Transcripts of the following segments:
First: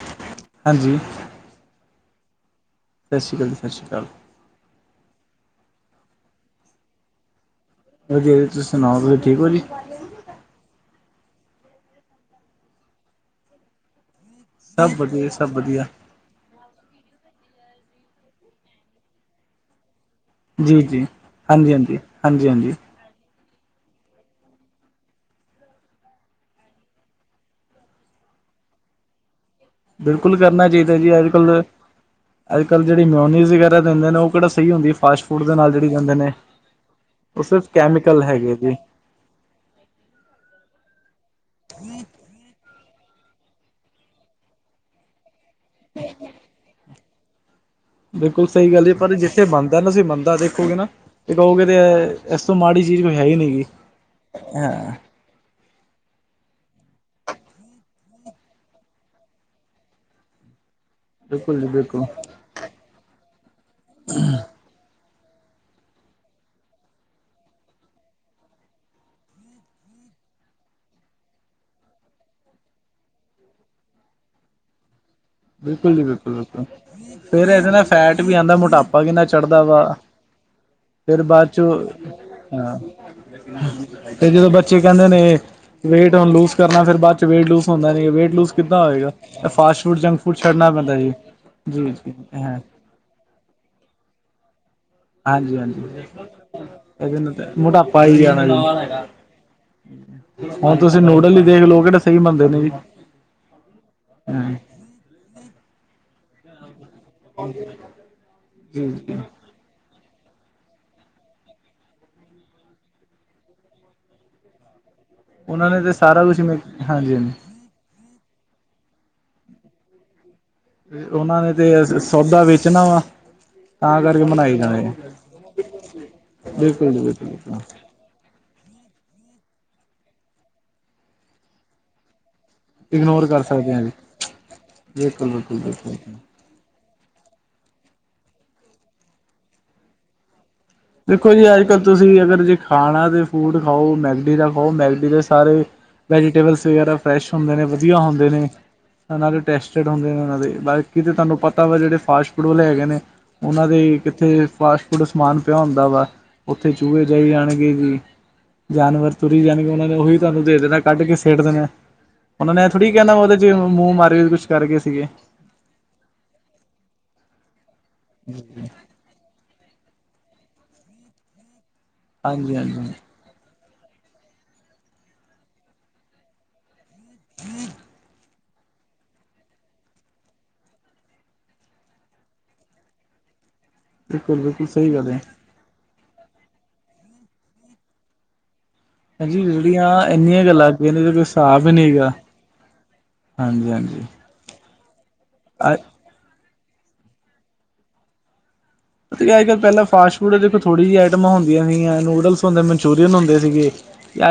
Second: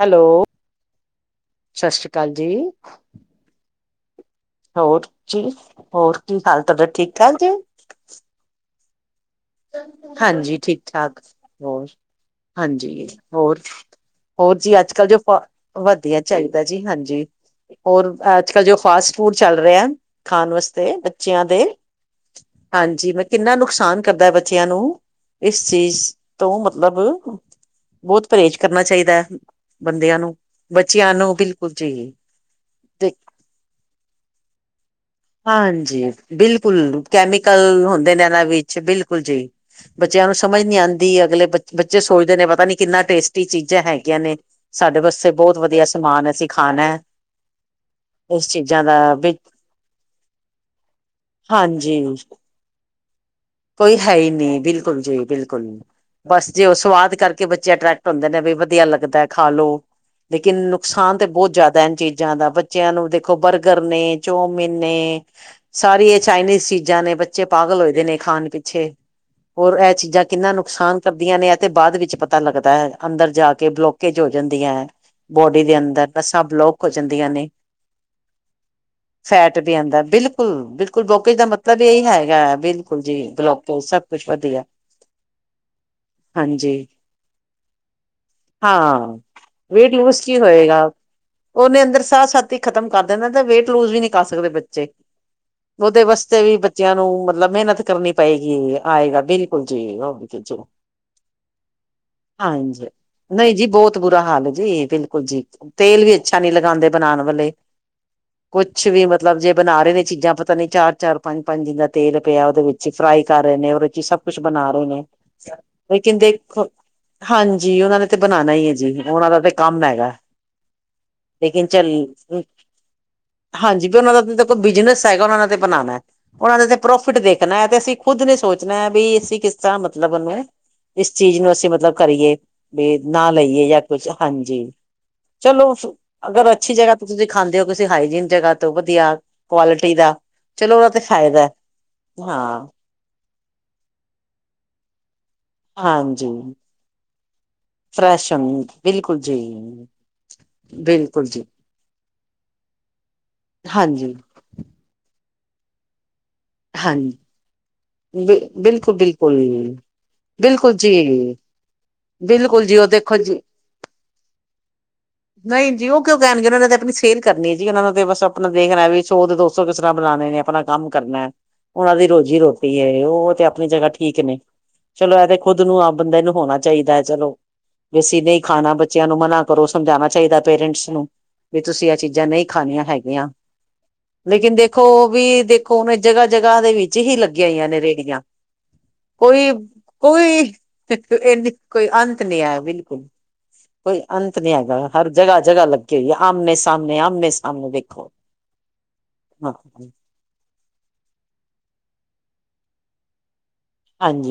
Hello. ਹਾਂਜੀ? ਸਤਿ ਸ੍ਰੀ ਅਕਾਲ ਜੀ। ਸਤਿ ਸ਼੍ਰੀ ਅਕਾਲ ਜੀ ਸਤਿ ਸ਼੍ਰੀ ਅਕਾਲ। ਹੋਰ ਜੀ, ਹੋਰ ਕੀ ਹਾਲ ਤੁਹਾਡਾ ਠੀਕ ਠਾਕ ਜੇ? ਹਾਂਜੀ, ਤੁਸੀਂ ਸੁਣਾਓ ਤੁਸੀਂ ਠੀਕ ਹੋ ਜੀ? ਹਾਂਜੀ, ਠੀਕ ਠਾਕ ਹੋਰ ਹਾਂਜੀ ਹੋਰ? ਹੋਰ ਜੀ ਸਭ ਅੱਜ ਕੱਲ੍ਹ ਜੋ ਵਧੀਆ ਸਭ ਵਧੀਆ। ਚਾਹੀਦਾ ਜੀ ਹਾਂਜੀ ਹੋਰ ਅੱਜ ਕਲ ਜੋ ਫਾਸਟ ਫੂਡ ਚੱਲ ਰਿਹਾ। ਖਾਣ ਜੀ ਵਾਸਤੇ ਜੀ ਬੱਚਿਆਂ ਦੇ ਹਾਂਜੀ ਹਾਂਜੀ ਹਾਂਜੀ ਹਾਂਜੀ ਪਰ ਕਿੰਨਾ ਨੁਕਸਾਨ। ਕਰਦਾ ਬੱਚਿਆਂ ਨੂੰ ਇਸ ਚੀਜ਼ ਤੋਂ ਮਤਲਬ ਬਹੁਤ ਪਰਹੇਜ਼ ਕਰਨਾ ਚਾਹੀਦਾ ਹੈ। ਬੰਦਿਆਂ ਨੂੰ ਬਿਲਕੁਲ ਕਰਨਾ ਚਾਹੀਦਾ ਬੱਚਿਆਂ ਜੀ ਅੱਜ ਨੂੰ ਕੱਲ੍ਹ ਬਿਲਕੁਲ ਜੀ। ਅੱਜ ਕੱਲ ਜਿਹੜੀ ਤੇ ਮਿਉਨੀਜ਼ ਵਗੈਰਾ ਦਿੰਦੇ ਉਹ ਕਿਹੜਾ ਸਹੀ ਹੁੰਦੀ ਫਾਸਟਫੂਡ। ਹਾਂਜੀ, ਬਿਲਕੁਲ ਉਹ ਸਿਰਫ ਕੈਮੀਕਲ ਹੁੰਦੇ ਕੈਮੀਕਲ ਨੇ ਇਹਨਾਂ ਹੈਗੇ ਜੀ ਵਿੱਚ ਬਿਲਕੁਲ ਜੀ। ਬੱਚਿਆਂ ਨੂੰ ਸਮਝ ਨੀ ਆਉਂਦੀ ਅਗਲੇ ਬੱਚੇ ਸੋਚਦੇ ਨੇ ਪਤਾ ਨੀ ਕਿੰਨਾ ਟੇਸਟੀ ਚੀਜ਼ਾਂ ਹੈਗੀਆਂ ਨੇ। ਸਾਡੇ ਵਾਸਤੇ ਬਹੁਤ ਵਧੀਆ ਸਮਾਨ ਅਸੀਂ ਖਾਣਾ ਹੈ। ਬਿਲਕੁਲ ਸਹੀ ਗੱਲ ਪਰ ਜਿੱਥੇ ਬਣ। ਅੰਦਰ ਤੁਸੀਂ ਮੰਦਿਰ ਦੇਖੋਗੇ ਨਾ, ਤੇ ਕਹੋਗੇ ਤੇ ਹਾਂਜੀ ਇਸ ਤੋਂ ਮਾੜੀ ਚੀਜ਼ ਕੋਈ ਹੈਈ ਨਹੀਂ ਗੀ ਕੋਈ ਹੈਈ ਨਹੀਂ, ਹਾਂ ਬਿਲਕੁਲ ਜੀ, ਬਿਲਕੁਲ ਬਸ ਜੇ ਓ ਸਵਾਦ ਕਰਕੇ ਬੱਚੇ ਅਟਰੈਕਟ ਹੁੰਦੇ ਨੇ, ਵੀ ਵਧੀਆ ਲੱਗਦਾ ਖਾ ਲੋ ਲੇਕਿਨ, ਨੁਕਸਾਨ ਤਾਂ ਬੋਤ ਬਿਲਕੁਲ ਜੀ ਜ਼ਿਆਦਾ ਏਨਾ ਬਿਲਕੁਲ ਚੀਜ਼ਾਂ ਦਾ ਬੱਚਿਆਂ ਨੂੰ ਦੇਖੋ ਬਰਗਰ ਨੇ, ਚੌਮਿਨ ਨੇ ਸਾਰੀ ਇਹ ਚਾਈਨੀਜ਼ ਚੀਜ਼ਾਂ ਨੇ, ਬੱਚੇ ਪਾਗਲ ਹੋਏਦੇ ਨੇ ਖਾਣ ਪਿੱਛੇ ਹੋਰ ਇਹ ਚੀਜ਼ਾਂ ਕਿੰਨਾ ਨੁਕਸਾਨ ਕਰਦੀਆਂ ਨੇ, ਇਹ ਤੇ ਬਾਅਦ ਵਿੱਚ ਪਤਾ ਲੱਗਦਾ ਹੈ ਅੰਦਰ ਜਾ ਕੇ, ਬਲੋਕਜ ਤੇਜ ਹੋ ਜਾਂਦੀਆਂ। ਬੋਡੀ ਦੇ ਬਿਲਕੁਲ ਜੀ ਅੰਦਰ ਬਿਲਕੁਲ ਨੱਸਾਂ ਬਿਲਕੁਲ ਬਲੋਕ ਹੋ ਜਾਂਦੀਆਂ ਫੇਰ ਨੇ, ਇਹਦੇ ਨਾਲ ਫੈਟ ਵੀ ਆਉਂਦਾ ਮੋਟਾਪਾ ਕਿੰਨਾ ਫੈਟ ਚੜ੍ਹਦਾ ਵੀ ਵਾ ਅੰਦਰ ਬਿਲਕੁਲ ਕੁਲ ਬਿਲਕੁਲ, ਫਿਰ ਬਲੋਕੇਜ ਦਾ ਬਾਅਦ ਚੋਂ ਮਤਲਬ ਇਹੀ ਹੈਗਾ ਹਾਂ ਬਿਲਕੁਲ ਜੀ ਬਲੋਕੇਜ ਕੁਛ ਤੇ ਜਦੋਂ ਵਧੀਆ ਬੱਚੇ ਕਹਿੰਦੇ ਨੇ ਵੇਟ ਹੁਣ ਲੂਜ ਹਾਂਜੀ ਕਰਨਾ ਫਿਰ ਬਾਅਦ ਚ ਵੇਟ ਲੂਸ ਹੁੰਦਾ ਨੀ ਵੇਟ ਲੂਸ ਕਿੱਦਾਂ ਹਾਂ ਹੋਇਗਾ। ਇਹ fast weight food lose junk food ਕੀ ਛੱਡਣਾ ਹੋਏਗਾ ਪੈਂਦਾ ਜੀ ਉਹਨੇ ਜੀ ਅੰਦਰ ਜੀ ਸਾਹ ਸਤ ਹੀ ਹੈ ਖ਼ਤਮ ਕਰ ਦੇਣਾ ਤੇ ਵੇਟ ਲੂਜ ਵੀ ਨਹੀਂ ਕਰ ਸਕਦੇ ਬੱਚੇ। ਹਾਂਜੀ ਹਾਂਜੀ ਉਹਦੇ ਵਾਸਤੇ ਵੀ ਬੱਚਿਆਂ ਨੂੰ ਇਹਦੇ ਨਾਲ ਤਾਂ ਮਤਲਬ ਮਿਹਨਤ। ਮੋਟਾਪਾ ਕਰਨੀ ਹੀ ਜਾਣਾ ਪਏਗੀ ਜੀ ਆਏਗਾ ਬਿਲਕੁਲ ਜੀ ਉਹ ਕੁਝ ਹੁਣ ਤੁਸੀਂ ਨੂਡਲ ਹੀ ਦੇਖ ਲਓ ਕਿਹੜੇ ਸਹੀ ਬਣਦੇ ਨੇ ਜੀ ਹਾਂਜੀ ਨਹੀਂ ਜੀ, ਬਹੁਤ ਬੁਰਾ ਹਾਲ ਹੈ ਹਾਂ ਜੀ। ਬਿਲਕੁਲ ਜੀ, ਤੇਲ ਵੀ ਅੱਛਾ ਨੀ ਲਗਾਉਂਦੇ ਬਣਾਉਣ ਵਾਲੇ ਕੁਛ ਜੀ ਵੀ ਜੀ ਮਤਲਬ ਜੇ। ਬਣਾ ਰੇ ਨੇ ਚੀਜ਼ਾਂ, ਪਤਾ ਨੀ ਚਾਰ-ਚਾਰ, ਪੰਜ-ਪੰਜ ਦਿਨ ਦਾ ਤੇਲ ਪਿਆ ਓਦੇ ਵਿੱਚ ਫਰਾਈ ਕਰ ਰਹੇ ਨੇ ਉਹਦੇ ਚ ਸਭ ਕੁਛ ਬਣਾ ਰਹੇ ਨੇ, ਉਹਨਾਂ ਨੇ ਤੇ ਸਾਰਾ ਕੁਛ ਮੇ [unintelligible] ਹਾਂਜੀ ਹਾਂਜੀ ਜੀ ਓਨਾਂ ਨੇ ਤੇ ਬਣਾਣਾ ਈ ਐ ਜੀ, ਓਨਾਂ ਦਾ ਤੇ ਕੰਮ ਹੈਗਾ ਤੇ, ਓਨਾਂ ਨੇ ਲੇਕਿਨ ਚੱਲ ਤੇ, ਸੌਦਾ ਵੇਚਣਾ ਵਾ ਹਾਂਜੀ ਵੀ ਤਾਂ ਓਨਾਂ ਕਰਕੇ ਦਾ ਕੋ ਬਣਾਈ ਜਾਣੇ ਬਿਜਨਸ ਹੈਗਾ, ਓਨਾਂ ਤੇ ਬਣਾਉਣਾ, ਓਨਾਂ ਦੇ ਤੇ ਬਿਲਕੁਲ ਜੀ ਪ੍ਰੋਫਿਟ ਬਿਲਕੁਲ ਦੇਖਣਾ ਹੈ ਤੇ ਅਸੀ ਖੁੱਦ ਨੇ ਸੋਚਨਾ ਐ ਵੀ ਅਸੀ ਕਿਸ ਤਰਾਂ ਮਤਲਬ ਓਨੂੰ, ਇਸ ਚੀਜ਼ ਨੂੰ ਅਸੀ ਮਤਲਬ ਕਰੀਏ ਵੀ, ਇਗਨੋਰ ਨਾ ਕਰ ਲਈਏ ਸਕਦੇ ਜਾਂ ਹਾਂ ਜੀ ਕੁਛ ਹਾਂਜੀ, ਬਿਲਕੁਲ ਬਿਲਕੁਲ ਚਲੋ ਬਿਲਕੁਲ ਅਗਰ ਅੱਛੀ ਜਗਾਹ ਤੁਸੀਂ ਜੇ ਖਾਂਦੇ ਹੋ ਕਿਸੇ ਹਾਈਜੀਨ ਜਗਾਹ ਤੋਂ ਵਧੀਆ, ਕੁਆਲਿਟੀ ਦਾ, ਚਲੋ ਉਹ ਤੇ ਦੇਖੋ ਜੀ ਫਾਇਦਾ। ਅੱਜ ਤੁਸੀਂ, ਅਗਰ ਜੇ ਹਾਂ ਖਾਣਾ ਦੇ ਫੂਡ ਖਾਓ ਮੈਗਡੀ ਦਾ ਖਾਓ,, ਮੈਗਡੀ ਦੇ ਸਾਰੇ ਹਾਂਜੀ ਵੈਜੀਟੇਬਲਸ ਵਗੈਰਾ ਫਰੈਸ਼ ਹੁੰਦੇ ਨੇ, ਵਧੀਆ ਹੁੰਦੇ ਫਰੈਸ਼ ਨੇ, ਬਿਲਕੁਲ ਇਨਾਂ ਜੀ ਦੇ ਟੇਸ [unintelligible] ਉਨਾ ਦੇ ਬਾਕੀ ਤਾਂ ਬਿਲਕੁਲ ਤਾਨੂੰ ਜੀ ਪਤਾ ਵਾ ਜਿਹੜੇ ਫਾਸਟ ਫੂਡ ਵਾਲੇ ਹੈਗੇ ਨੇ, ਉਨਾਂ ਦੇ ਹਾਂਜੀ ਕਿੱਥੇ ਫਾਸਟ ਫੂਡ ਸਮਾਨ ਪਿਆ ਹੁੰਦਾ ਵਾ, ਉੱਥੇ ਚੂਹੇ ਹਾਂਜੀ ਜਾਈ ਜਾਣਗੇ ਜੀ। ਬ ਬਿਲਕੁਲ ਜਾਨਵਰ ਬਿਲਕੁਲ ਤੁਰੀ ਜਾਣਗੇ, ਉਹਨਾ ਨੇ ਉਹੀ ਤੁਹਾਨੂੰ ਦੇ ਬਿਲਕੁਲ ਦੇਣਾ, ਕੱਢ ਕੇ ਜੀ ਸੀਟ ਦੇ ਨੇ ਉਹਨਾਂ ਬਿਲਕੁਲ ਨੇ ਇਹ ਜੀ ਉਹ ਥੋੜ੍ਹੀ ਕਹਿਣਾ ਦੇਖੋ ਉਹਦੇ ਜੀ ਚ ਮੂੰਹ ਮਾਰਗੇ ਕੁਛ ਕਰਗੇ ਸੀਗੇ। ਨਹੀਂ ਜੀ ਉਹ ਕਿਉਂ ਕਹਿਣਗੇ। ਉਹਨਾਂ ਨੇ ਤੇ ਆਪਣੀ ਸੇਲ ਕਰਨੀ ਹੈ ਜੀ ਉਹਨਾਂ ਨੂੰ ਤੇ ਬਸ ਆਪਣਾ ਵੇਖਣਾ ਵੀ ਸੋ ਦੇ ਦੋ ਸੋ ਕਿਸ ਤਰ੍ਹਾਂ ਬਣਾਣੇ ਨੇ ਆਪਣਾ ਕੰਮ ਕਰਨਾ, ਉਹਨਾਂ ਦੀ ਰੋਜ਼ੀ ਹਾਂਜੀ ਰੋਟੀ ਹਾਂਜੀ ਹੈ ਉਹ ਤੇ ਆਪਣੀ ਜਗ੍ਹਾ ਠੀਕ ਨੇ, ਚਲੋ ਇਹ ਤੇ ਖੁੱਦ ਨੂੰ ਆਪ ਬੰਦੇ ਨੂੰ ਹੋਣਾ ਚਾਹੀਦਾ। ਚਲੋ, ਵੇਸੀ ਨਹੀਂ ਖਾਣਾ ਬੱਚਿਆਂ ਨੂੰ ਮਨਾ ਪਰ ਉਹ ਸਮਝਾਣਾ ਚਾਹੀਦਾ ਪੇਰੈਂਟਸ ਨੂੰ, ਵੀ ਤੁਸੀਂ ਆਹ ਚੀਜ਼ਾਂ ਨਹੀਂ ਖਣੀਆਂ ਹੈਗੀਆਂ। ਬਿਲਕੁਲ ਲੇਕਿਨ ਬਿਲਕੁਲ ਦੇਖੋ, ਸਹੀ ਉਹ ਗੱਲ ਹੈ ਵੀ ਦੇਖ ਔਵੇ ਜਗ੍ਹਾ- ਜਗ੍ਹਾ ਦੇ ਵਿੱਚ ਹੀ ਲੱਗੀਆਂ ਹੋਈਆਂ ਨੇ ਰੇਹੜੀਆਂ। ਹਾਂਜੀ ਕੋਈ, ਜਿਹੜੀਆਂ ਇੰਨੀਆਂ ਕੋਈ, ਗੱਲਾਂ ਅੱਗੇ ਨੇ ਕੋਈ ਏਨੀ ਕੋਈ ਅੰਤ ਨਹੀਂ ਆਇਆ ਬਿਲਕੁਲ। ਹਾਂਜੀ ਕੋਈ ਹਾਂਜੀ। ਅੰਤ ਨੀ ਹੈਗਾ, ਹਰ ਜਗ੍ਹਾ -ਜਗ੍ਹਾ ਲੱਗੀ ਹੋਈਐ ਆਮਨੇ ਸਾਹਮਣੇ-ਆਮੇ ਸਾਹਮਣੇ ਦੇਖੋ। ਅੱਜ ਹਾਂ ਕੱਲ੍ਹ, ਪਹਿਲਾਂ ਫਾਸਟ ਫੂਡ ਦੇਖੋ ਥੋੜ੍ਹੀ ਜਿਹੀ ਆਟਮਾਂ ਹੁੰਦੀਆਂ ਸੀਗੀਆਂ, ਨੂਡਲਸ ਹੁੰਦੇ ਮਨਚੂਰੀਅਨ ਹੁੰਦੇ ਸੀਗੇ।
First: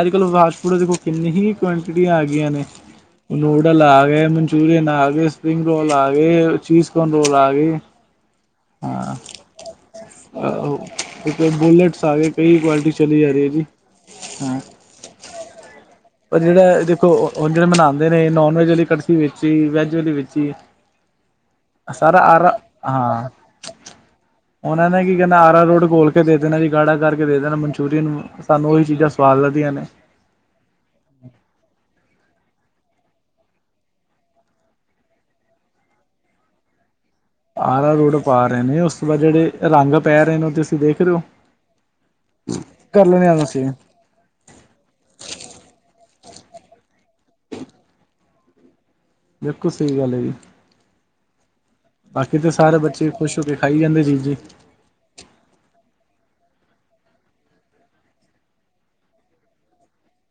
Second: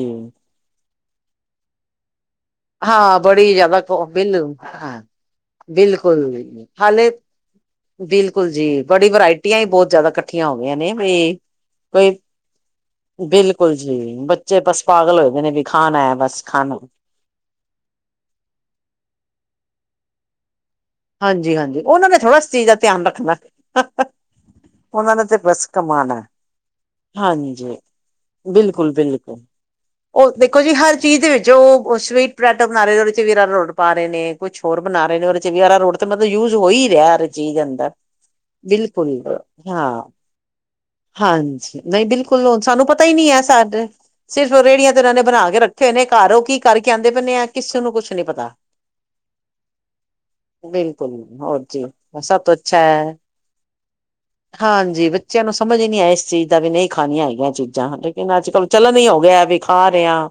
ਅੱਜ ਕੱਲ੍ਹ, ਫਾਸਟ ਫੂਡ ਦੇਖੋ ਕਿੰਨੀ ਹੀ ਕੁਆਂਟਿਟੀਆਂ ਆ ਗਈਆਂ ਨੇ। ਹਾਂ ਬੜੀ ਜ਼ਿਆਦਾ ਨੂਡਲਸ ਆ ਗਏ, ਬਿਲ ਮਨਚੂਰੀਅਨ ਹਾਂ ਆ ਗਏ, ਸਪਰਿੰਗ ਰੋਲ ਆ ਬਿਲਕੁਲ ਗਏ, ਹਾਲੇ ਚੀਜ਼ਕੌਰਨ ਰੋਲ ਆ ਗਏ। ਬਿਲਕੁਲ ਜੀ, ਬੜੀ ਹਾਂ ਵਰਾਇਟੀ। ਛੁੱਟੀਆਂ ਹੀ ਬਹੁਤ ਜਿਆਦਾ ਇਕੱਠੀਆਂ ਹੋ ਗਈਆਂ ਨੇ ਵੀ, ਬੁਲੇਟਸ ਆ ਗਏ ਕਈ ਕੁਆਲਿਟੀ ਚਲੀ ਜਾ ਰਹੀ ਹੈ ਬਿਲਕੁਲ ਜੀ ਹਾਂ। ਬੱਚੇ ਬਸ। ਪਾਗਲ ਹੋਏ ਨੇ ਵੀ, ਖਾਣਾ ਹੈ ਬਸ ਖਾਣਾ ਹੈ। ਉੰਜ ਤਾਂ ਬਨਾਉਂਦੇ ਨੇ, ਨੋਨ ਵੈਜ ਵਾਲੀ ਕੜਛੀ ਵਿੱਚ ਹੀ, ਵੈਜ ਵਾਲੀ ਵਿੱਚ ਹੀ। ਹਾਂਜੀ -ਹਾਂਜੀ ਉਹਨਾਂ ਨੇ ਸਾਰਾ ਥੋੜ੍ਹਾ ਇਸ ਆਰਾ ਚੀਜ਼ ਦਾ ਧਿਆਨ ਹਾਂ ਰੱਖਣਾ। ਉਹਨਾਂ ਨੇ ਕੀ ਤੇ ਕਰਣਾ ਬਸ ਆਰਾਰੋਟ ਗੋਲ ਕਮਾਣਾ। ਕੇ ਦੇ ਦੇਣਾ। ਜੀ ਗਾੜਾ ਕਰਕੇ ਦੇ ਦੇਣਾ ਹਾਂਜੀ ਮਨਚੂਰੀਅਨ। ਸਾਨੂੰ ਉਹੀ ਬਿਲਕੁਲ ਚੀਜ਼ਾਂ ਸਵਾਦ ਬਿਲਕੁਲ। ਲੱਗਦੀਆਂ ਨੇ। ਉਹ ਦੇਖੋ ਜੀ ਹਰ ਚੀਜ਼ ਦੇ ਵਿੱਚ ਉਹ ਸਵੀਟ ਪੋਟੈਟੋ ਬਣਾ ਰਹੇ ਨੇ ਉਹਦੇ ਚ [inaudible] ਪਾ ਰਹੇ ਨੇ, ਕੁਛ ਹੋਰ ਬਣਾ ਰਹੇ ਨੇ ਉਹਦੇ ਵਿੱਚ ਅਰਾਰੋਟ ਤੇ ਮਤਲਬ ਯੂਜ ਹੋ ਹੀ ਰਿਹਾ। ਜੀ ਜਾਂਦਾ ਆਰਾ ਰੋਡ ਪਾ ਰਹੇ ਨੇ ਉਸ ਤੋਂ ਬਿਲਕੁਲ ਬਾਅਦ ਜਿਹੜੇ ਰੰਗ ਹਾਂ ਪੈ ਰਹੇ ਨੇ ਤੁਸੀਂ ਦੇਖ ਰਹੇ ਹੋ ਹਾਂਜੀ। ਨਹੀਂ ਬਿਲਕੁਲ ਹੁਣ, ਸਾਨੂੰ ਪਤਾ ਕਰ ਹੀ ਲੈਣੇ ਨਹੀਂ ਆ ਹੈ ਅਸੀਂ ਸਾਡੇ। ਸਿਰਫ ਰੇਹੜੀਆਂ ਤੇ ਇਹਨਾਂ ਨੇ ਬਣਾ ਕੇ ਰੱਖੇ ਹੋਏ ਨੇ ਘਰ ਉਹ ਕੀ ਕਰਕੇ ਆਉਂਦੇ ਪੈਂਦੇ ਆ। ਕਿਸੇ ਨੂੰ ਕੁਛ ਨੀ ਪਤਾ। ਬਿਲਕੁਲ ਸਹੀ ਗੱਲ ਹੈ ਜੀ। ਬਿਲਕੁਲ, ਹੋਰ ਜੀ, ਬਾਕੀ ਸਭ ਤਾਂ ਤੋਂ ਸਾਰੇ ਅੱਛਾ ਬੱਚੇ ਹੈ ਖੁਸ਼ ਹੋ ਕੇ ਖਾਈ ਜਾਂਦੇ ਜੀ ਜੀ ਹਾਂਜੀ। ਬੱਚਿਆਂ ਨੂੰ ਸਮਝ ਹੀ ਨਹੀਂ ਆਇਆ ਇਸ ਚੀਜ਼ ਦਾ ਵੀ ਨਹੀਂ ਖਾਣੀਆਂ ਹੈਗੀਆਂ ਚੀਜ਼ਾਂ ਲੇਕਿਨ ਅੱਜ ਕੱਲ ਚਲਣ ਹੀ ਹੋ ਗਿਆ ਵੀ ਖਾ ਰਹੇ ਆ।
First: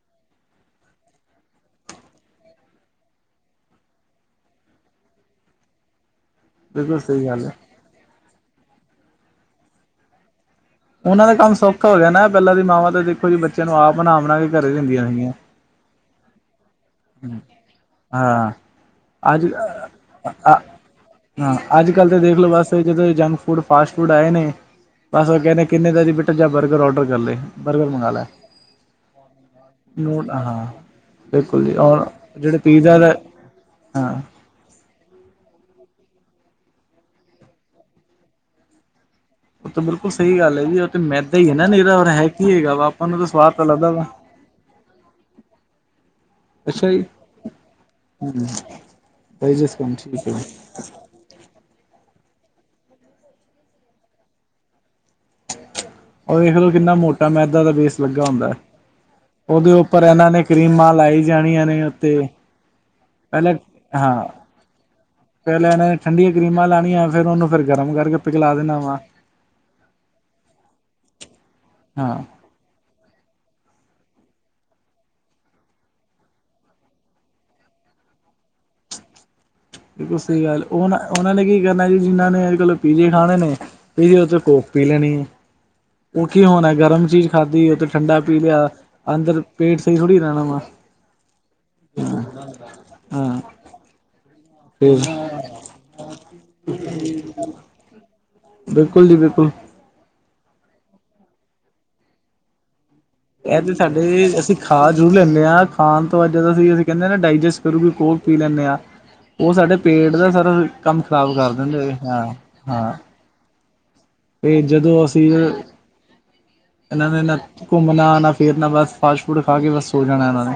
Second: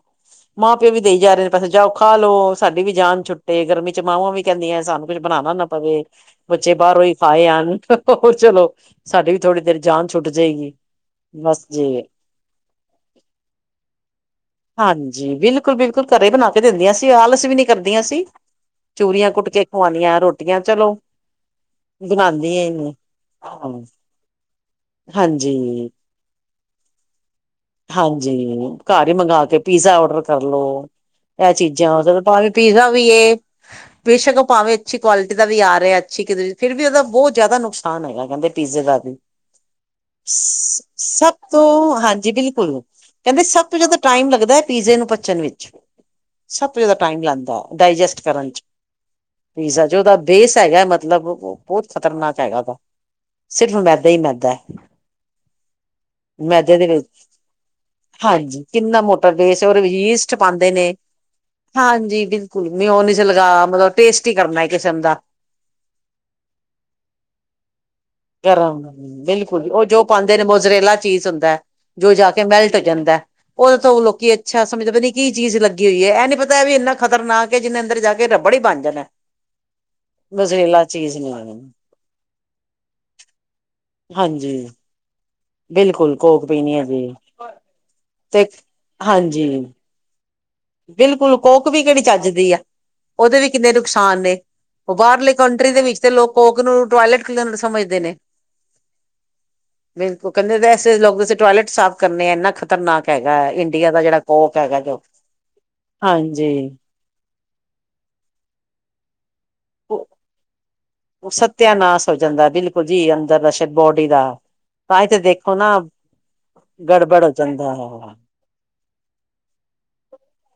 ਮਾਂ ਪਿਓ ਵੀ ਦੇਈ ਜਾ ਰਹੇ ਨੇ ਪੈਸੇ ਜਾਓ ਖਾ ਲਓ। ਸਾਡੀ ਵੀ ਜਾਨ ਛੁੱਟੇ ਗਰਮੀ ਚ ਮਾਵਾਂ ਵੀ ਕਹਿੰਦੀਆਂ ਸਾਨੂੰ। ਕੁਛ ਬਣਾਉਣਾ ਨਾ ਪਵੇ ਬੱਚੇ ਬਿਲਕੁਲ ਬਾਹਰੋਂ ਹੀ ਸਹੀ ਗੱਲ ਖਾਏ ਹੈ ਆਣ। ਹੋਰ ਚਲੋ ਸਾਡੀ ਵੀ ਥੋੜ੍ਹੀ ਦੇਰ ਜਾਨ ਛੁੱਟ ਜਾਏਗੀ। ਉਹਨਾਂ ਦਾ ਕੰਮ ਬਸ ਜੀ ਸੌੱਖਾ ਹੋ ਜਾਣਾ ਪਹਿਲਾਂ ਦੀ ਮਾਵਾਂ ਤੇ ਦੇਖੋ ਜੀ, ਬੱਚਿਆਂ ਨੂੰ ਆਪ ਨਾ ਬਣਾ ਕੇ ਘਰੇ ਦਿੰਦੀਆਂ ਸੀਗੀਆਂ। ਹਾਂਜੀ ਬਿਲਕੁਲ- ਬਿਲਕੁਲ ਘਰੇ ਬਣਾ ਕੇ ਦਿੰਦੀਆਂ ਸੀ, ਆਲਸ ਵੀ ਨੀ ਕਰਦੀਆਂ ਸੀ, ਹਾਂ ਚੂਰੀਆਂ ਕੁੱਟ ਕੇ। ਖਵਾਉਣੀਆਂ ਰੋਟੀਆਂ ਅੱਜ ਚਲੋ। ਹਾਂ, ਅੱਜ ਕੱਲ੍ਹ ਤਾਂ ਦੇਖਲੋ ਬਣਾਉਂਦੀਆਂ ਹੀ ਬਸ ਨੇ ਜਦੋਂ ਜੰਕ ਫੂਡ ਹਾਂ ਫਾਸਟ ਫੂਡ ਆਏ ਨੇ। ਬਸ ਉਹ ਕਹਿੰਦੇ ਹਾਂਜੀ ਕਿੰਨੇ ਦਾ ਜੀ ਬੇਟਾ ਜਾਂ ਬਰਗਰ ਔਡਰ ਕਰ ਲਏ। ਬਰਗਰ ਮੰਗਵਾ ਲੈ ਹਾਂਜੀ ਘਰ ਹੀ ਮੰਗਵਾ ਕੇ ਪੀਜ਼ਾ ਓਡਰ ਨੂਡ ਕਰਲੋ। ਹਾਂ ਇਹ ਬਿਲਕੁਲ ਜੀ ਚੀਜ਼ਾਂ ਔਰ ਉਹ ਭਾਵੇਂ ਜਿਹੜੇ ਪੀਜ਼ਾ ਵੀ ਦਾ ਏ ਹਾਂ ਬੇਸ਼ੱਕ। ਭਾਵੇਂ ਅੱਛੀ ਕੁਆਲਿਟੀ ਦਾ ਵੀ ਆ ਰਿਹਾ ਅੱਛੀ ਕਿ ਫ਼ਿਰ ਵੀ ਉਹਦਾ ਬਹੁਤ ਜ਼ਿਆਦਾ ਨੁਕਸਾਨ ਹੈਗਾ ਕਹਿੰਦੇ ਪੀਜ਼ੇ ਦਾ ਵੀ। ਉਹ ਤਾਂ ਬਿਲਕੁਲ ਸਹੀ ਗੱਲ ਹੈ ਜੀ, ਉਹ ਤੇ ਮੈਦਾ ਹੀ ਹੈ ਨਾ ਨਿਰਾ ਹੋਰ ਹੈ ਕਿ ਐ। ਭੁਲੋ ਨਾ ਕਹਿੰਦੇ ਸਭ ਤੋਂ ਜਿਆਦਾ ਟਾਈਮ ਲੱਗਦਾ ਹੈ ਪੀਜ਼ੇ ਨੂੰ ਪੱਚਣ ਵਿੱਚ। ਸਭ ਤੋਂ ਅੱਛਾ ਜ਼ਿਆਦਾ ਜੀ ਟਾਈਮ ਲੈਂਦਾ ਡਾਇਜੈਸਟ ਕਰਨ ਚ। ਪੀਜ਼ਾ ਹਮ ਜੋ ਉਹਦਾ ਠੀਕ ਹੈ ਬੇਸ ਹੈਗਾ ਮਤਲਬ। ਬਹੁਤ ਖ਼ਤਰਨਾਕ ਹੈਗਾ ਸਿਰਫ਼ ਮੈਦਾ ਹੀ ਮੈਦਾ। ਉਹ ਵੇਖ ਲਓ ਮੈਦੇ ਦੇ ਕਿੰਨਾ ਵਿੱਚ ਮੋਟਾ ਮੈਦਾ ਦਾ ਬੇਸ ਲੱਗਾ। ਹੁੰਦਾ ਹਾਂਜੀ ਕਿੰਨਾ ਮੋਟਾ ਬੇਸ ਉਹਦੇ ਵਿੱਚ ਉੱਪਰ ਇਹਨਾਂ ਈਸਟ ਨੇ ਕਰੀਮਾਂ ਲਾਈ ਜਾਣੀਆਂ ਨੇ ਉਤੇ। ਮੀ ਉਹ ਨੀ ਸੀ ਲਗਾ ਮਤਲਬ ਟੇਸਟੀ ਕਰਨਾ ਏ ਇਕ ਕਿਸਮ ਦਾ। ਪਹਿਲਾਂ ਇਹਨਾਂ ਨੇ ਠੰਡੀਆਂ ਕਰੀਮਾਂ ਲਾਣੀਆਂ, ਫ਼ਿਰ ਉਹਨੂੰ ਫਿਰ ਗਰਮ ਕਰਕੇ। ਪਿਘਲਾ ਕਰ ਦੇਣਾ ਵਾ ਬਿਲਕੁਲ ਉਹ ਜੋ ਪਾਉਂਦੇ ਨੇ ਮੋਜਰੇਲਾ ਚੀਜ਼ ਹੁੰਦਾ ਹੈ ਜੋ ਹਾਂ ਜਾ ਕੇ। ਮੈਲਟ ਹੋ ਜਾਂਦਾ। ਉਹਦੇ ਤੋਂ ਉਹ ਲੋਕੀ ਅੱਛਾ ਸਮਝਦੇ ਪਤਾ ਨਹੀਂ ਕੀ ਚੀਜ਼ ਲੱਗੀ ਹੋਈ ਹੈ ਇਹ ਨੀ ਪਤਾ ਵੀ ਇੰਨਾ ਖਤਰਨਾਕ। ਜਿਹਨੇ ਅੰਦਰ ਜਾ ਕੇ ਰੱਬੜ ਹੀ ਬਣ ਜਾਣਾ। ਦੂਸਰੀ ਗੱਲ ਉਹ ਮੋਜਰੇਲਾ ਚੀਜ਼ ਉਹਨਾਂ ਨੇ ਕੀ ਕਰਨਾ ਜੀ ਜਿਹਨਾਂ ਨੇ ਅੱਜ ਕੱਲ ਪੀਜੇ ਖਾਣੇ ਨੇ, ਉੱਤੋਂ ਹਾਂਜੀ ਕੋੋਕ ਪੀ ਲੈਣੀ ਆ। ਬਿਲਕੁਲ ਉਹ ਕੀ ਕੋਕ ਹੋਣਾ ਪੀਣੀ ਹੈ ਜੀ ਗਰਮ ਚੀਜ਼ ਖਾਧੀ ਉੱਥੇ ਠੰਡਾ ਪੀ ਤੇ ਲਿਆ ਅੰਦਰ ਹਾਂਜੀ ਪੇਟ, ਥੋੜੀ ਰੈਣਾ ਵਾ ਬਿਲਕੁਲ ਕੋਕ ਵੀ ਕਿਹੜੀ ਚੱਜ ਦੀ ਆ ਉਹਦੇ ਹਾਂ ਵੀ ਕਿੰਨੇ ਨੁਕਸਾਨ ਨੇ, ਉਹ ਫਿਰ ਬਾਹਰਲੇ ਕੰਟਰੀ ਦੇ ਵਿੱਚ ਤੇ ਲੋਕ ਕੋਕ ਨੂੰ ਟੋਇਲਟ ਕਲੀਨਰ ਸਮਝਦੇ ਨੇ, ਬਿਲਕੁਲ ਜੀ ਬਿਲਕੁਲ, ਬਿਲਕੁਲ ਕਹਿੰਦੇ ਐਸੇ ਲੋਕ ਦ ਟੋਇਲਟ ਸਾਫ਼ ਕਰਨੇ ਆੰਨਾ ਖਤ, ਖਤਰਨਾਕ ਹੈਗਾ। ਇਹ ਤੇ ਇੰਡੀਆ ਦਾ ਜਿਹੜਾ ਸਾਡੇ ਅਸੀਂ ਕੋਕ ਹੈਗਾ ਖਾ ਜੋ ਜ਼ਰੂਰ ਲੈਂਦੇ ਹਾਂ। ਖਾਣ ਤੋਂ ਅੱ ਜਦ ਹਾਂਜੀ ਅਸੀਂ ਅਸੀਂ ਕਹਿੰਦੇ ਨਾ ਡਾਈਜੈਸਟ ਕਰੂਗੇ ਕੋਲ ਪੀ ਲੈਂਦੇ ਹਾਂ। ਉਹ ਸਾਡੇ ਪੇਟ ਦਾ ਸਰ ਕੰਮ ਖ਼ਰਾਬ ਕਰ ਦਿੰਦੇ ਸਤਿਆਨਾਸ਼ ਹੋ ਹਾਂ ਜਾਂਦਾ ਬਿਲਕੁਲ ਹਾਂ। ਜੀ ਅੰਦਰ [unintelligible] ਬੋਡੀ ਦਾ, ਤੇ ਤਾਂ ਜਦੋਂ ਹੀ ਤੇ ਅਸੀਂ ਦੇਖੋ ਨਾ ਇਹਨਾਂ ਨੇ ਗੜਬੜ ਹੋ ਨਾ ਜਾਂਦਾ ਹੈ ਘੁੰਮਣਾ ਨਾ ਫਰ ਨਾਲ ਬਸ ਫਾਸਟ ਫੂਡ ਖਾ ਕੇ ਬਸ ਹੋ ਜਾਣਾ ਇਹਨਾਂ ਨੇ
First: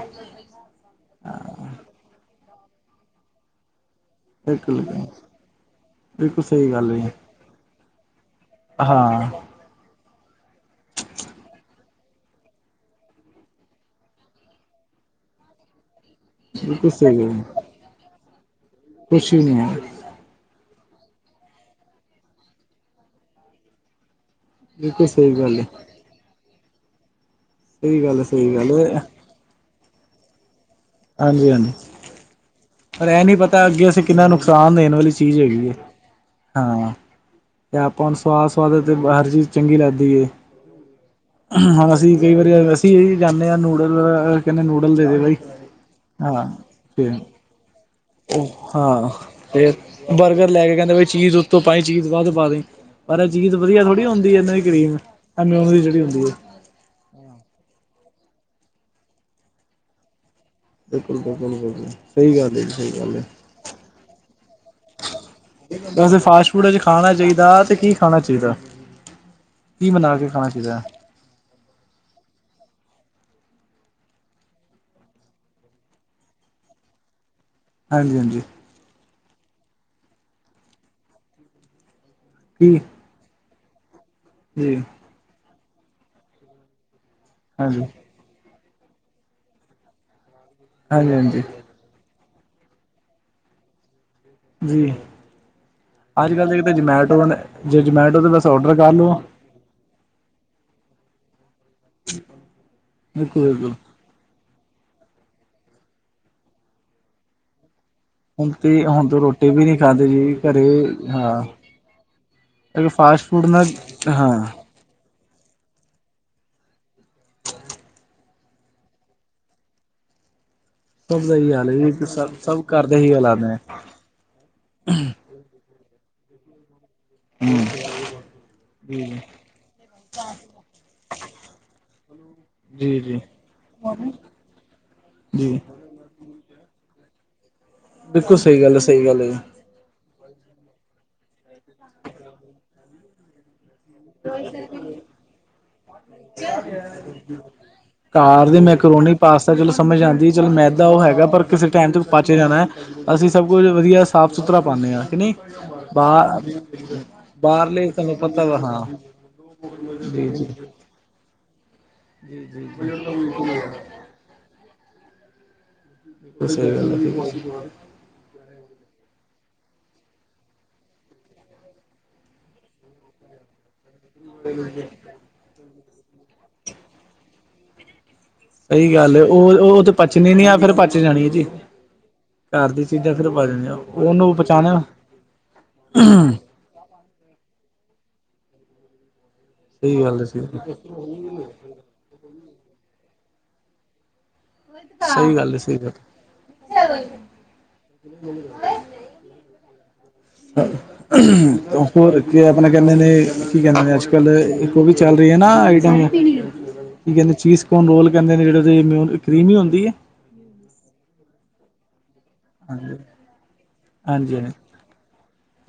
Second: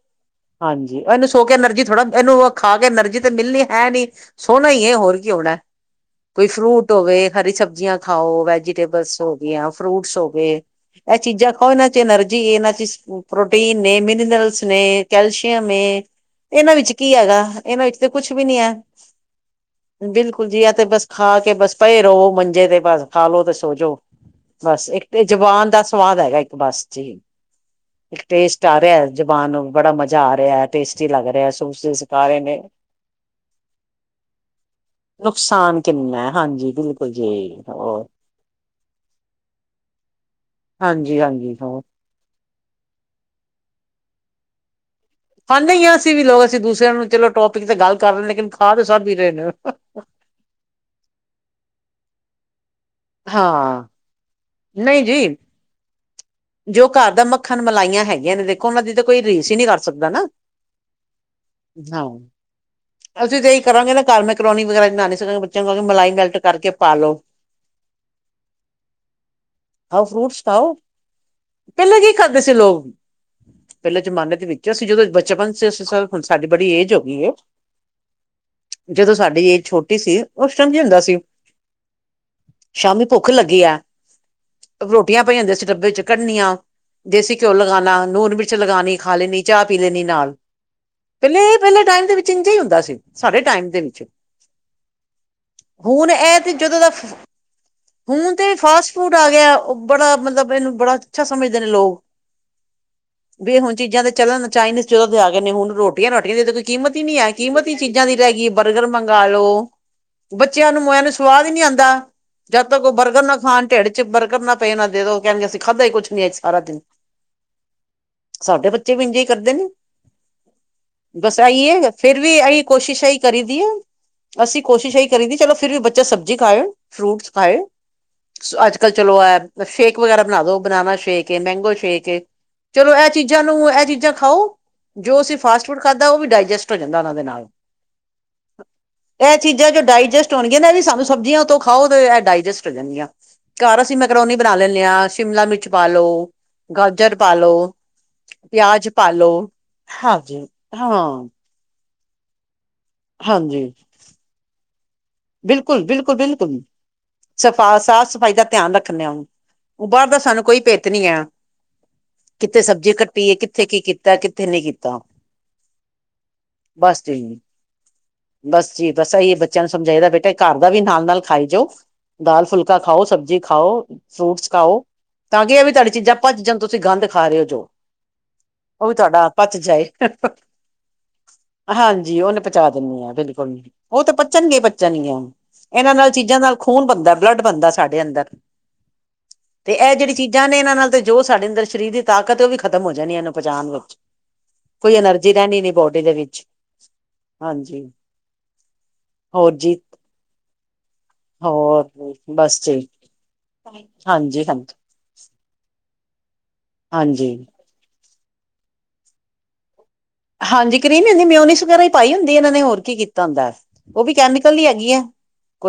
ਹਾਂਜੀ ਇਹਨੂੰ ਸੋ ਕੇ ਐਨਰਜੀ ਥੋੜ੍ਹਾ ਇਹਨੂੰ ਉਹ ਖਾ ਕੇ ਐਨਰਜੀ ਤੇ ਮਿਲਣੀ ਹੈ ਨੀ, ਸੌਣਾ ਬਿਲਕੁਲ ਹੀ ਹੈ ਹੋਰ ਕੀ ਹੋਣਾ, ਬਿਲਕੁਲ ਕੋਈ ਸਹੀ ਗੱਲ ਫਰੂਟ ਹੈ ਹੋਵੇ ਹਰੀ ਸਬਜ਼ੀਆਂ ਖਾਓ ਵੈਜੀਟੇਬਲਸ ਹੋ ਹਾਂ ਗਿਆ ਫਰੂਟਸ ਹੋਗੇ। ਇਹ ਚੀਜ਼ਾਂ ਖਾਓ, ਇਹਨਾਂ ਚ ਐਨਰਜੀ ਇਹਨਾਂ ਚ ਪ੍ਰੋਟੀਨ ਨੇ ਮਿਨਰਲਸ ਨੇ ਕੈਲਸ਼ੀਅਮ ਏ, ਇਹਨਾਂ ਬਿਲਕੁਲ ਵਿੱਚ ਕੀ ਸਹੀ ਗੱਲ ਹੈਗਾ ਹੈ ਇਹਨਾਂ ਵਿੱਚ ਤੇ ਕੁੱਛ ਵੀ ਨੀ ਐ। ਕੁਛ ਵੀ ਨਹੀਂ ਹੈ ਬਿਲਕੁਲ ਜੀ, ਆ ਤੇ ਬਸ ਖਾ ਕੇ ਬਸ ਪਏ ਰੋਵੋ ਮੰਜ਼ੇ ਤੇ ਬਸ ਖਾਲੋ ਤੇ ਸੋਜੋ। ਬਸ ਇੱਕ ਬਿਲਕੁਲ ਤੇ ਸਹੀ ਗੱਲ ਹੈ ਜਵਾਨ ਦਾ ਸਵਾਦ ਹੈਗਾ, ਇੱਕ ਬੱਸ ਚ ਜੀ। ਸਹੀ ਗੱਲ ਇੱਕ ਹੈ ਸਹੀ ਟੇਸਟ ਗੱਲ ਆ ਹੈ ਰਿਹਾ। ਜਬਾਨ ਨੂੰ ਬੜਾ ਮਜ਼ਾ ਆ ਰਿਹਾ, ਟੇਸਟੀ ਲੱਗ ਰਿਹਾ ਹਾਂਜੀ ਹਾਂਜੀ ਸੂਸੀਜ ਪਾ ਰਹੇ ਨੇ। ਪਰ ਇਹ ਨੀ ਪਤਾ ਅੱਗੇ ਅਸੀਂ ਕਿੰਨਾ ਨੁਕਸਾਨ ਦੇਣ ਵਾਲੀ ਚੀਜ਼ ਹੈਗੀ ਐਂ, ਨੁਕਸਾਨ ਕਿੰਨਾ ਹੈ। ਹਾਂਜੀ ਹਾਂ ਬਿਲਕੁਲ ਜੀ ਤੇ ਆਪਾਂ ਹੋਰ ਹੁਣ ਸਵਾਦ ਸਵਾਦ ਤੇ ਹਰ ਚੀਜ਼ ਚੰਗੀ ਲੱਗਦੀ ਏ, ਹਾਂਜੀ ਹਾਂਜੀ ਹੋਰ ਹੁਣ ਅਸੀਂ ਕਈ ਵਾਰੀ ਅਸੀਂ ਜਾਂਦੇ ਹਾਂ ਨੂਡਲ ਕਹਿੰਦੇ ਨੂਡਲ ਦੇ ਬਾਈ ਖਾਂਦੇ ਹੀ ਆ, ਅਸੀਂ ਵੀ ਲੋਕ ਹਾਂ ਅਸੀਂ ਦੂਸਰਿਆਂ ਨੂੰ ਤੇ ਚਲੋਂ ਟੋਪਿਕ ਤੇ ਗੱਲ ਕਰ ਰਹੇ, ਲੇਕਿਨ ਉਹ ਖਾ ਤੇ ਸਭ ਹਾਂ ਹੀ ਰਹੇ ਨੇ। ਤੇ ਬਰਗਰ ਲੈ ਕੇ ਕਹਿੰਦੇ ਬਈ ਚੀਜ਼ ਉੱਤੋਂ ਪਾਈ ਚੀਜ਼ ਵੱਧ ਪਾ ਦੇਈ, ਪਰ ਇਹ ਚੀਜ਼ ਵਧੀਆ ਹਾਂ ਥੋੜ੍ਹੀ ਹੁੰਦੀ ਇਹ ਨਹੀਂ ਜੀ ਐਮਿਊਨ ਦੀ ਜਿਹੜੀ ਹੁੰਦੀ ਹੈ। ਜੋ ਘਰ ਦਾ ਮੱਖਣ ਮਲਾਈਆਂ ਹੈਗੀਆਂ ਨੇ ਦੇਖੋ ਉਹਨਾਂ ਦੀ ਤਾਂ ਕੋਈ ਰੀਸ ਹੀ ਨਹੀਂ ਕਰ ਸਕਦਾ ਨਾ, ਬਿਲਕੁਲ ਬਿਲਕੁਲ ਬਿਲਕੁਲ ਹਾਂ ਸਹੀ ਗੱਲ ਹੈ ਜੀ ਸਹੀ ਗੱਲ ਹੈ। ਅਸੀਂ ਤੇਹੀ ਕਰਾਂਗੇ ਨਾ ਘਰ ਮੈਂ ਕਰੋਨੀ ਵਗੈਰਾ ਬਣਾ ਨੀ ਸਕਾਂਗੇ। ਬੱਚਿਆਂ ਨੂੰ ਕਹਾਂਗੇ ਮਲਾਈ ਵੈਸੇ ਮੈਲਟ ਫਾਸਟ ਫੂਡ ਕਰਕੇ ਵਿੱਚ ਪਾ ਖਾਣਾ ਲਓ ਚਾਹੀਦਾ ਤੇ ਕੀ ਖਾਣਾ ਚਾਹੀਦਾ ਕੀ ਖਾਓ ਬਣਾ ਕੇ ਫਰੂਟਸ ਖਾਣਾ ਖਾਓ ਚਾਹੀਦਾ। ਪਹਿਲਾਂ ਕੀ ਕਰਦੇ ਸੀ ਲੋਕ ਵੀ, ਪਹਿਲੇ ਜ਼ਮਾਨੇ ਦੇ ਵਿੱਚ ਅਸੀਂ ਜਦੋਂ ਬਚਪਨ ਚ ਅਸੀਂ, ਹੁਣ ਸਾਡੀ ਬੜੀ ਏਜ ਹੋ ਗਈ ਐ। ਹਾਂਜੀ ਹਾਂਜੀ। ਜਦੋਂ ਸਾਡੀ ਏਜ ਛੋਟੀ ਸੀ, ਉਸ ਟੈਂਪ ਟਾਈਮ ਕੀ ਹੁੰਦਾ ਸੀ। ਕੀ ਸ਼ਾਮੀ ਭੁੱਖ ਲੱਗੀ ਆ। ਜੀ। ਰੋਟੀਆਂ ਪਾਈ ਹੁੰਦੀਆ ਸੀ, ਡੱਬੇ ਚ ਕੱਢਣੀਆਂ ਦੇਸੀ ਘਿਓ ਹਾਂਜੀ ਲਗਾਣਾ ਨੂਨ ਮਿ 'ਚ ਲਗਾਣੀ ਖਾ ਲੈਣੀ ਚਾਹ ਪੀ ਲੈਣੀ ਨਾਲ, ਹਾਂਜੀ ਪਹਿਲੇ ਹਾਂਜੀ ਇਹ ਵੇਲੇ ਟਾਈਮ ਦੇ ਵਿੱਚ ਇੰਝ ਹੀ ਹੁੰਦਾ ਸੀ, ਸਾਡੇ ਟਾਈਮ ਦੇ ਵਿੱਚ ਜੀ ਹੁਣ ਅੱਜ ਇਹ ਕੱਲ੍ਹ ਤੇ ਦੇ ਤਾਂ ਜਦੋਂ ਦਾ ਫਫ ਜਮੈਟੋ ਨੇ ਜੇ ਜਮੈਟੋ ਹੁਣ ਬਸ ਤੇ ਔਡਰ ਫਾਸਟ ਕਰ ਲਓ ਫੂਡ ਆ ਗਿਆ, ਉਹ ਬੜਾ ਮਤਲਬ ਇਹਨੂੰ ਬੜਾ ਅੱਛਾ ਸਮਝਦੇ ਨੇ ਲੋਕ। ਬਿਲਕੁਲ ਬੇ ਬਿਲਕੁਲ ਹੁਣ ਚੀਜ਼ਾਂ ਤੇ ਚੱਲਣ ਚਾਈਨੀਜ਼ ਚਲੋ ਆ ਗਏ ਨੇ, ਹੁਣ ਰੋਟੀਆਂ ਰੁਟੀਆਂ ਦੀ ਇਹ ਕੋਈ ਕੀਮਤ ਹੀ ਨਹੀਂ ਹੈ ਕੀਮਤ ਚੀਜ਼ਾਂ ਦੀ ਰਹਿ ਗਈ ਹੁਣ ਤੇ ਬਰਗਰ ਹੁਣ ਤਾਂ ਮੰਗਾ ਰੋਟੀ ਵੀ ਲੋ, ਨਹੀਂ ਖਾਂਦੇ ਜੀ ਘਰੇ ਬੱਚਿਆਂ ਨੂੰ ਮੋਇ ਨੂੰ ਸਵਾਦ ਹੀ ਨੀ ਹਾਂ ਆਉਂਦਾ। ਜਦ ਤੱਕ ਉਹ ਬਰਗਰ ਫਾਸਟ ਨਾ ਫੂਡ ਨਾਲ ਖਾਣ ਢੇਡ 'ਚ ਬਰਗਰ ਹਾਂ ਨਾ ਪਏ ਨਾ ਦੇ, ਉਹ ਕਹਿਣਗੇ ਅਸੀਂ ਖਾਧਾ ਹੀ ਕੁਛ ਨੀ ਅੱਜ ਸਾਰਾ ਦਿਨ। ਸਾਡੇ ਬੱਚੇ ਵੀ ਇੰਜੇ ਹੀ ਕਰਦੇ ਨੇ। ਸਭ ਦਾ ਬਸ ਹੀ ਹਾਲ ਹੈ ਆਈਏ, ਜੀ ਫਿਰ ਵੀ ਸਭ ਇਹ ਏ ਸਭ ਘਰ ਦੇ ਕੋਸ਼ਿਸ਼ ਹੀ ਆਈ ਹਾਲਾਤ ਕਰੀ ਨੇ ਦੀਏ ਅਸੀਂ ਕੋਸ਼ਿਸ਼ ਇਹ ਈ ਕਰੀ ਦੀ ਚਲੋਂ, ਫਿਰ ਵੀ ਬੱਚਾ ਸਬਜ਼ੀ ਖਾਏ, ਫਰੂਟਸ ਖਾਏ, ਹੂੰ ਅੱਜ ਕੱਲ ਜੀ ਚਲੋਂ ਐ ਸ਼ੇਕ ਵਗੈਰਾ ਬਣਾ ਦੋ, ਬਨਾਨਾ ਸ਼ੇਕ ਏ, ਮੈਂਗੋ ਸ਼ੇਕ। ਚਲੋ ਜੀ ਇਹ ਜੀ ਚੀਜ਼ਾਂ ਨੂੰ, ਇਹ ਚੀਜ਼ਾਂ ਖਾਓ। ਜੋ ਅਸੀਂ ਜੀ ਫਾਸਟ ਫੂਡ ਖਾਧਾ, ਉਹ ਵੀ ਡਾਇਜੈਸਟ ਹੋ ਜਾਂਦਾ ਉਹਨਾਂ ਦੇ ਨਾਲ। ਬਿਲਕੁਲ ਸਹੀ ਗੱਲ ਐ, ਸਹੀ ਗੱਲ ਐ ਜੀ। ਇਹ ਚੀਜ਼ਾਂ ਜੋ ਡਾਇਜੈਸਟ ਹੋਣਗੀਆਂ ਨਾ, ਇਹ ਵੀ ਸਾਨੂੰ ਸਬਜ਼ੀਆਂ ਤੋਂ ਖਾਓ ਤੇ ਇਹ ਡਾਇਜੈਸਟ ਹੋ ਜਾਂਣਗੀਆਂ। ਘਰ ਅਸੀਂ ਮੈਂਕਰੋਨੀ ਬਣਾ ਲੈਂਦੇ ਆ, ਸ਼ਿਮਲਾ ਮਿਰਚ ਪਾ ਲੋ, ਗਾਜਰ ਪਾਲੋ। ਕਾਰ ਦੇ ਮੈਂਕਰੋਨੀ ਪਾਸਤਾਂ ਚਲੋਂ ਸਮਝ ਆਉਂਦੀ, ਹਾਂਜੀ ਚਲੋਂ ਮੈਂਦਾਂ ਉਹ ਹੈਗਾ ਹਾਂ ਪਰ ਕਿਸੇ ਟਾਈਮ ਤੇ ਉਹ ਪਾਚ ਜਾਣਾ, ਅਸੀਂ ਸਭ ਕੁਝ ਹਾਂਜੀ ਵਧੀਆ ਸਾਫ ਸੁਥਰਾ ਪਾਉਂਦੇ ਆ। ਕਾ ਨਹੀਂ ਬਿਲਕੁਲ ਬਿਲਕੁਲ ਬਿਲਕੁਲ ਬ ਬਾਹਰਲੇ ਸਾਨੂੰ ਪਤਾ ਵਾ ਹਾਂ। ਉਹ ਬਾਹਰ ਦਾ ਜੀ ਸਾਨੂੰ ਜੀ ਕੋਈ ਭਿੱਤ ਨੀ ਆ। ਜੀ ਕਿੱਥੇ ਜੀ ਸਬਜ਼ੀ ਜੀ ਕੱਟੀ ਏ, ਕਿੱਥੇ ਕੀ ਕੀਤਾ, ਕਿੱਥੇ ਨਹੀਂ ਕੀਤਾ। ਬਿਲ ਸਹੀ ਗੱਲ, ਬਸ ਜੀ ਸਹੀ ਬਸ ਜੀ ਬਸ, ਆਹੀ ਬੱਚਿਆਂ ਨੂੰ ਸਮਝਾਈ ਦਾ ਬੇਟਾ ਘਰ ਦਾ ਵੀ ਨਾਲ ਨਾਲ ਖਾਈ ਜਾਓ, ਦਾਲ ਫੁਲਕਾ ਖਾਓ, ਸਬਜ਼ੀ ਖਾਓ। ਫਰੂਟਸ ਖਾਓ, ਤਾਂ ਕੀ ਆ ਵੀ ਤੁਹਾਡੀ ਚੀਜ਼ਾਂ ਪਚ ਜਾਣ, ਤੁਸੀਂ ਗੰਦ ਖਾ ਰਹੇ ਹੋ ਜੋ। ਉਹ ਸਹੀ ਵੀ ਗੱਲ ਆ, ਤੁਹਾਡਾ ਪਚ ਉਹ ਉਹ ਜਾਏ ਤੇ ਪਚਣੀ ਨੀ, ਆ ਫਿਰ ਪੱਚ ਜਾਣੀ ਐ ਜੀ। ਹਾਂਜੀ ਉਹਨੇ ਪਹੁੰਚਾ ਘਰ ਦੀ ਦਿੰਦੇ ਹਾਂ, ਚੀਜ਼ਾਂ ਫਿਰ ਪਚ ਬਿਲਕੁਲ ਜਾਣੀਆਂ ਉਹ ਤਾਂ ਉਹਨੂੰ ਪਚ ਪਚਾਉਣਾ ਬੱਚਾ ਨੀਆਂ ਇਹਨਾਂ ਨਾਲ ਚੀਜ਼ਾਂ ਸਹੀ ਨਾਲ ਖੂਨ ਬਣਦਾ ਬਲੱਡ ਬਣਦਾ ਸਾਡੇ ਅੰਦਰ ਤੇ ਇਹ ਜਿਹੜੀ ਗੱਲ ਹੈ, ਚੀਜ਼ਾਂ ਸਹੀ ਨੇ ਇਹਨਾਂ ਨਾਲ ਤੇ ਜੋ ਸਾਡੇ ਅੰਦਰ ਸਰੀਰ ਦੀ ਤਾਕਤ ਹੈ, ਉਹ ਵੀ ਖਤਮ ਹੋ ਜਾਣੀ ਹੈ ਇਹਨੂੰ ਪਹੁੰਚਾਉਣ ਵਿੱਚ ਕੋਈ ਐਨਰਜੀ ਸਹੀ ਗੱਲ ਹੈ ਰਹਿਣੀ ਨੀ ਸਹੀ ਗੱਲ। ਬੋਡੀ ਦੇ ਵਿੱਚ ਹਾਂਜੀ ਮਿਲ- ਮਿਲ। ਹੋਰ ਜੀ, ਹੋਰ ਕੀ ਬਸ ਆਪਣਾ ਜੀ ਕਹਿੰਦੇ ਨੇ, ਕੀ ਕਹਿੰਦੇ ਨੇ ਅੱਜ ਹਾਂਜੀ ਹਾਂਜੀ ਕੱਲ ਚੱਲ ਰਹੀ ਹੈ ਨਾ ਆਈਟਮ ਕੀ ਕਹਿੰਦੇ ਹਾਂਜੀ ਚੀਜ਼ ਕੋਨ ਰੋਲ ਕਹਿੰਦੇ ਨੇ ਜਿੜੇ ਇਨ ਕ ਕਰੀਮ ਹੁੰਦੀ ਹੈ। ਹਾਂਜੀ, ਕਰੀਮ ਹੀ ਹੁੰਦੀ ਹੈ ਮਿਉਨੀਜ ਵਗੈਰਾ ਹੀ ਪਾਈ ਹੁੰਦੀ ਇਹਨਾਂ ਨੇ ਹੋਰ ਹਾਂਜੀ ਕੀ ਕੀਤਾ ਹੁੰਦਾ ਉਹ ਵੀ ਹਾਂਜੀ ਹਾਂਜੀ ਕੈਮੀਕਲ ਦੀ ਹੈਗੀ ਹੈ।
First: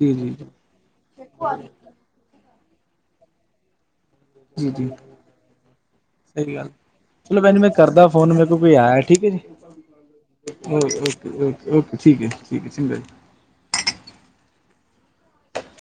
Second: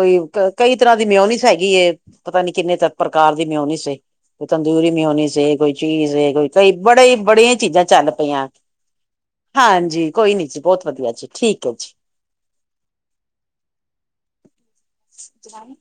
ਜੀ ਜੀ ਕਈ ਤਰ੍ਹਾਂ ਦੀ ਮਿਉਨੀਸ ਹੈਗੀ, ਇਹ ਪਤਾ ਨੀ ਕਿੰਨੇ ਪ੍ਰਕਾਰ ਦੀ ਮਿਉਨੀਸ ਸੀ। ਕੋਈ ਜੀ ਜੀ ਤੰਦੂਰੀ ਵੀ ਹੋਣੀ ਸੀ, ਕੋਈ ਚੀਜ਼ ਸੀ, ਕੋਈ ਸਹੀ ਗੱਲ। ਕਈ ਬੜੇ ਚਲੋ ਭੈਣ ਬੜੀਆਂ ਜੀ ਮੈਂ ਚੀਜ਼ਾਂ ਕਰਦਾ ਚੱਲ ਫੋਨ ਮੇਰੇ ਪਈਆਂ। ਕੋਲ ਕੋਈ ਆਇਆ ਠੀਕ ਹੈ ਜੀ ਹਾਂਜੀ, ਕੋਈ ਨੀ ਜੀ ਬਹੁਤ ਓਕੇ ਵਧੀਆ ਜੀ ਓਕੇ ਠੀਕ ਹੈ ਓਕੇ ਜੀ। ਓਕੇ ਠੀਕ ਹੈ ਠੀਕ ਹੈ ਚੰਗਾ ਜੀ। ਤੁ [inaudible] [inaudible]